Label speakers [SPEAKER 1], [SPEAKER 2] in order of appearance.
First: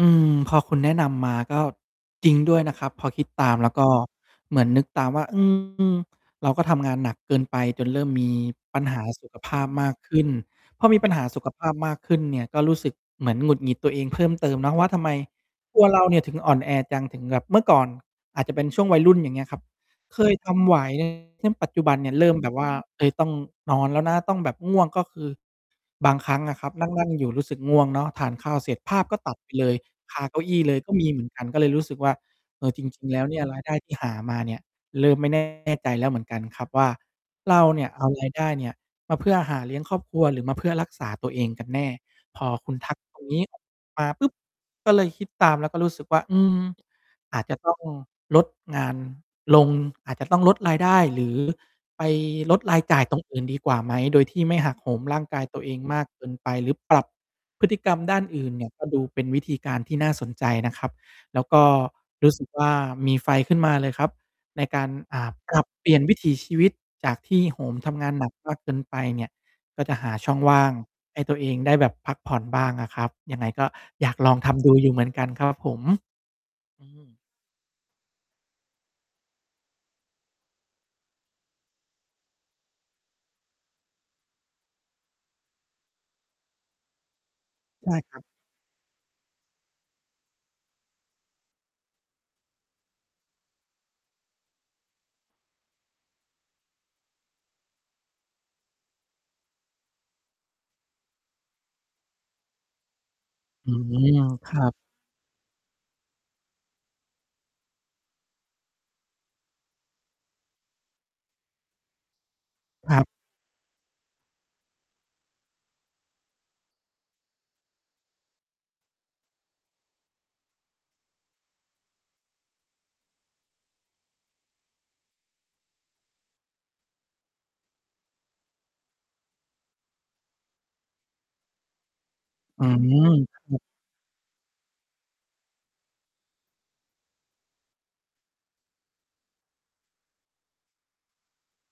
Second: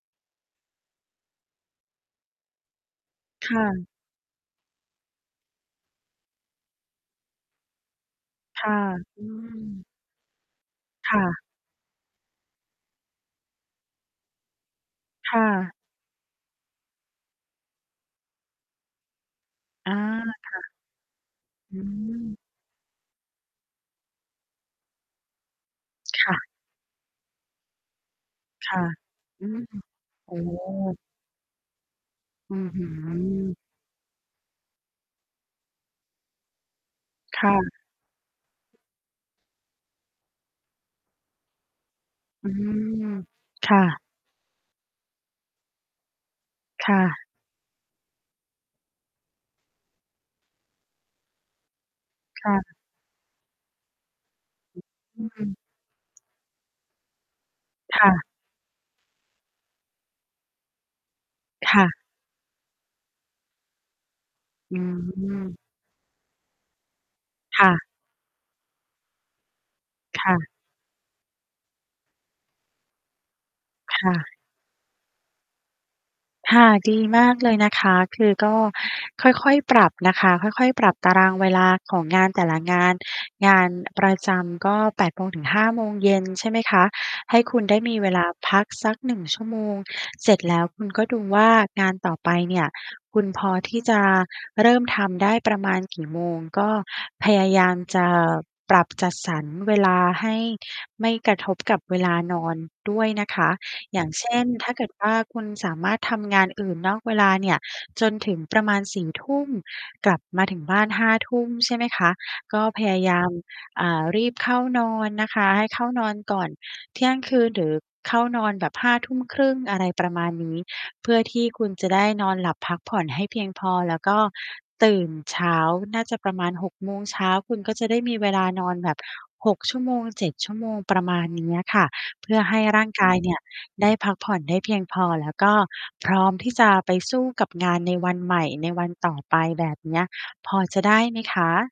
[SPEAKER 1] อืม พอคุณแนะนำมา ก็จริงด้วยนะครับ พอคิดต
[SPEAKER 2] ค
[SPEAKER 1] าม
[SPEAKER 2] ่
[SPEAKER 1] แล้วก
[SPEAKER 2] ะ
[SPEAKER 1] ็ เหมือนนึกตามว่า อืม เราก็ทำงานหนักเกินไป จนเริ่มมี
[SPEAKER 2] ค่ะ
[SPEAKER 1] ปัญหา
[SPEAKER 2] อื
[SPEAKER 1] สุขภาพม
[SPEAKER 2] ม
[SPEAKER 1] ากขึ้น พอมี ปัญ
[SPEAKER 2] ค
[SPEAKER 1] ห
[SPEAKER 2] ่
[SPEAKER 1] าสุ
[SPEAKER 2] ะ
[SPEAKER 1] ขภาพมากขึ้นเนี่ยก็รู้สึกเหมือนหงุดหงิดตัวเองเพิ่ม เติมเนาะว่า ทำไม
[SPEAKER 2] ค่ะ
[SPEAKER 1] ตัวเราเนี่ยถึงอ่อนแอจัง? ถึง แบบเมื่อก่อน อาจจะเป็นช่วงวัยรุ่น อย่างเงี้ยครับ
[SPEAKER 2] อา
[SPEAKER 1] เคย
[SPEAKER 2] ค
[SPEAKER 1] ท
[SPEAKER 2] ่ะ
[SPEAKER 1] ำ ไหว ซึ่งปัจ
[SPEAKER 2] อ
[SPEAKER 1] จ
[SPEAKER 2] ื
[SPEAKER 1] ุบันเนี่ยเริ่
[SPEAKER 2] ม
[SPEAKER 1] ม แบบว่า เฮ้ย ต้องนอนแล้วนะ ต้องแบบ ง่วงก็คือ บาง
[SPEAKER 2] ค
[SPEAKER 1] คร
[SPEAKER 2] ่
[SPEAKER 1] ั้
[SPEAKER 2] ะ
[SPEAKER 1] งอะครับ นั่ง ๆ อยู่รู้สึกง่วงเนาะ ทานข้าวเส
[SPEAKER 2] ค
[SPEAKER 1] ร็
[SPEAKER 2] ่
[SPEAKER 1] จ
[SPEAKER 2] ะ
[SPEAKER 1] ภาพก็ตัด
[SPEAKER 2] อื
[SPEAKER 1] ไป
[SPEAKER 2] อ
[SPEAKER 1] เล
[SPEAKER 2] ฮ
[SPEAKER 1] ย
[SPEAKER 2] ึ
[SPEAKER 1] คา
[SPEAKER 2] โอ
[SPEAKER 1] เก
[SPEAKER 2] ้
[SPEAKER 1] ้า
[SPEAKER 2] โ
[SPEAKER 1] อี้เลย ก็
[SPEAKER 2] ฮ!
[SPEAKER 1] มีเหมือนกัน ก็เลยรู้สึกว่า
[SPEAKER 2] อื้
[SPEAKER 1] เอ่
[SPEAKER 2] อ
[SPEAKER 1] อ
[SPEAKER 2] ฮ
[SPEAKER 1] จ
[SPEAKER 2] ื
[SPEAKER 1] ริง ๆ แล้ว เนี่ย
[SPEAKER 2] อ
[SPEAKER 1] รายได้ที่หามาเนี่ยเริ่มไม่ แน่ ใจแล้วเหมือนกันครับว่า
[SPEAKER 2] ค่
[SPEAKER 1] เรา
[SPEAKER 2] ะ
[SPEAKER 1] เนี่ย เอาราย ได้เนี่ย มาเพื่อหาเลี้ยงครอบครัว หรือมาเพื่อรักษาตัวเองกันแน่ พ
[SPEAKER 2] อ
[SPEAKER 1] อ
[SPEAKER 2] ื
[SPEAKER 1] คุณทัก
[SPEAKER 2] ม
[SPEAKER 1] ตรง นี้
[SPEAKER 2] ค่ะ
[SPEAKER 1] มาปุ๊บ ก็เลยคิดตามแล้วก็รู้สึกว่า อืม
[SPEAKER 2] ค่ะ
[SPEAKER 1] อาจจะ ต้อง ลดงานลง อาจจะต้องลดรายได้ หรือ ไป
[SPEAKER 2] ค่
[SPEAKER 1] ล
[SPEAKER 2] ะ
[SPEAKER 1] ดรายจ่ายตรงอื่นดีกว่าไหม? โดยที่ไม่หักโหมร
[SPEAKER 2] อ
[SPEAKER 1] ่
[SPEAKER 2] ื
[SPEAKER 1] างกาย
[SPEAKER 2] ม
[SPEAKER 1] ตัวเองมากเกินไป หรือปรับพฤติกรร
[SPEAKER 2] ค
[SPEAKER 1] ม
[SPEAKER 2] ่
[SPEAKER 1] ด้า
[SPEAKER 2] ะ
[SPEAKER 1] นอื่นเนี่ย ก็ ดูเป็นวิธีการที่น่าสนใจนะครับ แล้วก็
[SPEAKER 2] ค่ะ
[SPEAKER 1] รู้ สึก ว่า มีไฟขึ้นมาเลยครับ ใน
[SPEAKER 2] อื
[SPEAKER 1] การ
[SPEAKER 2] ม
[SPEAKER 1] อ่า ปรับเปลี่ยนวิถีชีวิตจากที่โห
[SPEAKER 2] ค่
[SPEAKER 1] ม
[SPEAKER 2] ะ
[SPEAKER 1] ทำงานหนักมากเกินไปเนี่ย ก็จะหา
[SPEAKER 2] ค
[SPEAKER 1] ช่
[SPEAKER 2] ่
[SPEAKER 1] อง
[SPEAKER 2] ะ
[SPEAKER 1] ว่างให้ตัวเองได้แบบพักผ่อนบ้างอะครับ ยังไงก็
[SPEAKER 2] ค
[SPEAKER 1] อย
[SPEAKER 2] ่
[SPEAKER 1] ากล
[SPEAKER 2] ะ
[SPEAKER 1] อง ทำดูอยู่เหมือนกัน ครับ ผม
[SPEAKER 2] ค่ะ
[SPEAKER 1] อื
[SPEAKER 2] ดี
[SPEAKER 1] ม
[SPEAKER 2] มากเลยนะคะ คือก็ค่อย ๆ ปรับนะคะ ค่อย ๆ ปรับตารางเวลาของงานแต่ละงาน งาน ประจำก็ 8 โมงถึง 5 โมงเย็น ใช่ไหมคะ ให้คุณได้
[SPEAKER 1] ใช
[SPEAKER 2] ม
[SPEAKER 1] ่
[SPEAKER 2] ีเว
[SPEAKER 1] คร
[SPEAKER 2] ล
[SPEAKER 1] ับ
[SPEAKER 2] าพักสัก 1 ชั่วโมง เสร็จแล้วคุณก็ดูว่า งานต่อไปเนี่ยคุณพอที่จะเริ่มทำได้ประมาณกี่โมง? ก็พยายามจะปรับ จัดสรรเวลาให้ไม่กระทบกับเวลานอนด้วยนะคะ
[SPEAKER 1] อื
[SPEAKER 2] อย่า
[SPEAKER 1] ม
[SPEAKER 2] งเช่น
[SPEAKER 1] ครั
[SPEAKER 2] ถ้
[SPEAKER 1] บ
[SPEAKER 2] าเกิดว่า คุณสามารถทำงานอื่นนอกเวลาเนี่ย จนถึงประมาณ 4 ทุ่ม กลับมาถึงบ้าน 5 ทุ่มใช่ไหมคะ ก็พย
[SPEAKER 1] คร
[SPEAKER 2] า
[SPEAKER 1] ับ
[SPEAKER 2] ยาม อ่า รีบเข้านอนนะคะ ให้เข้านอนก่อนเที่ยงคืน หรือเข้านอนแบบ 5 ทุ่มครึ่ง อะไรประมาณนี้ เพื่อที่คุณจะได้นอนหลับพักผ่อนให้เพียงพอ แล้วก็ตื่นเช้า น่าจะประมาณ 6 โมงเช้า คุณก็จะได้มีเวลานอนแบบ 6 ชั่วโมง 7 ชั่วโมง ประมาณเนี้ยค่ะ เพื่อให
[SPEAKER 1] อ
[SPEAKER 2] ้
[SPEAKER 1] ื
[SPEAKER 2] ร่าง
[SPEAKER 1] ม
[SPEAKER 2] กาย เนี
[SPEAKER 1] ค
[SPEAKER 2] ่
[SPEAKER 1] ร
[SPEAKER 2] ย
[SPEAKER 1] ับ
[SPEAKER 2] ได้พักผ่อนได้เพียงพอ แล้วก็พร้อมที่จะไปสู้กับงานในวันใหม่ในวันต่อไป แบบเนี้ย พอจะได้ไหมคะ?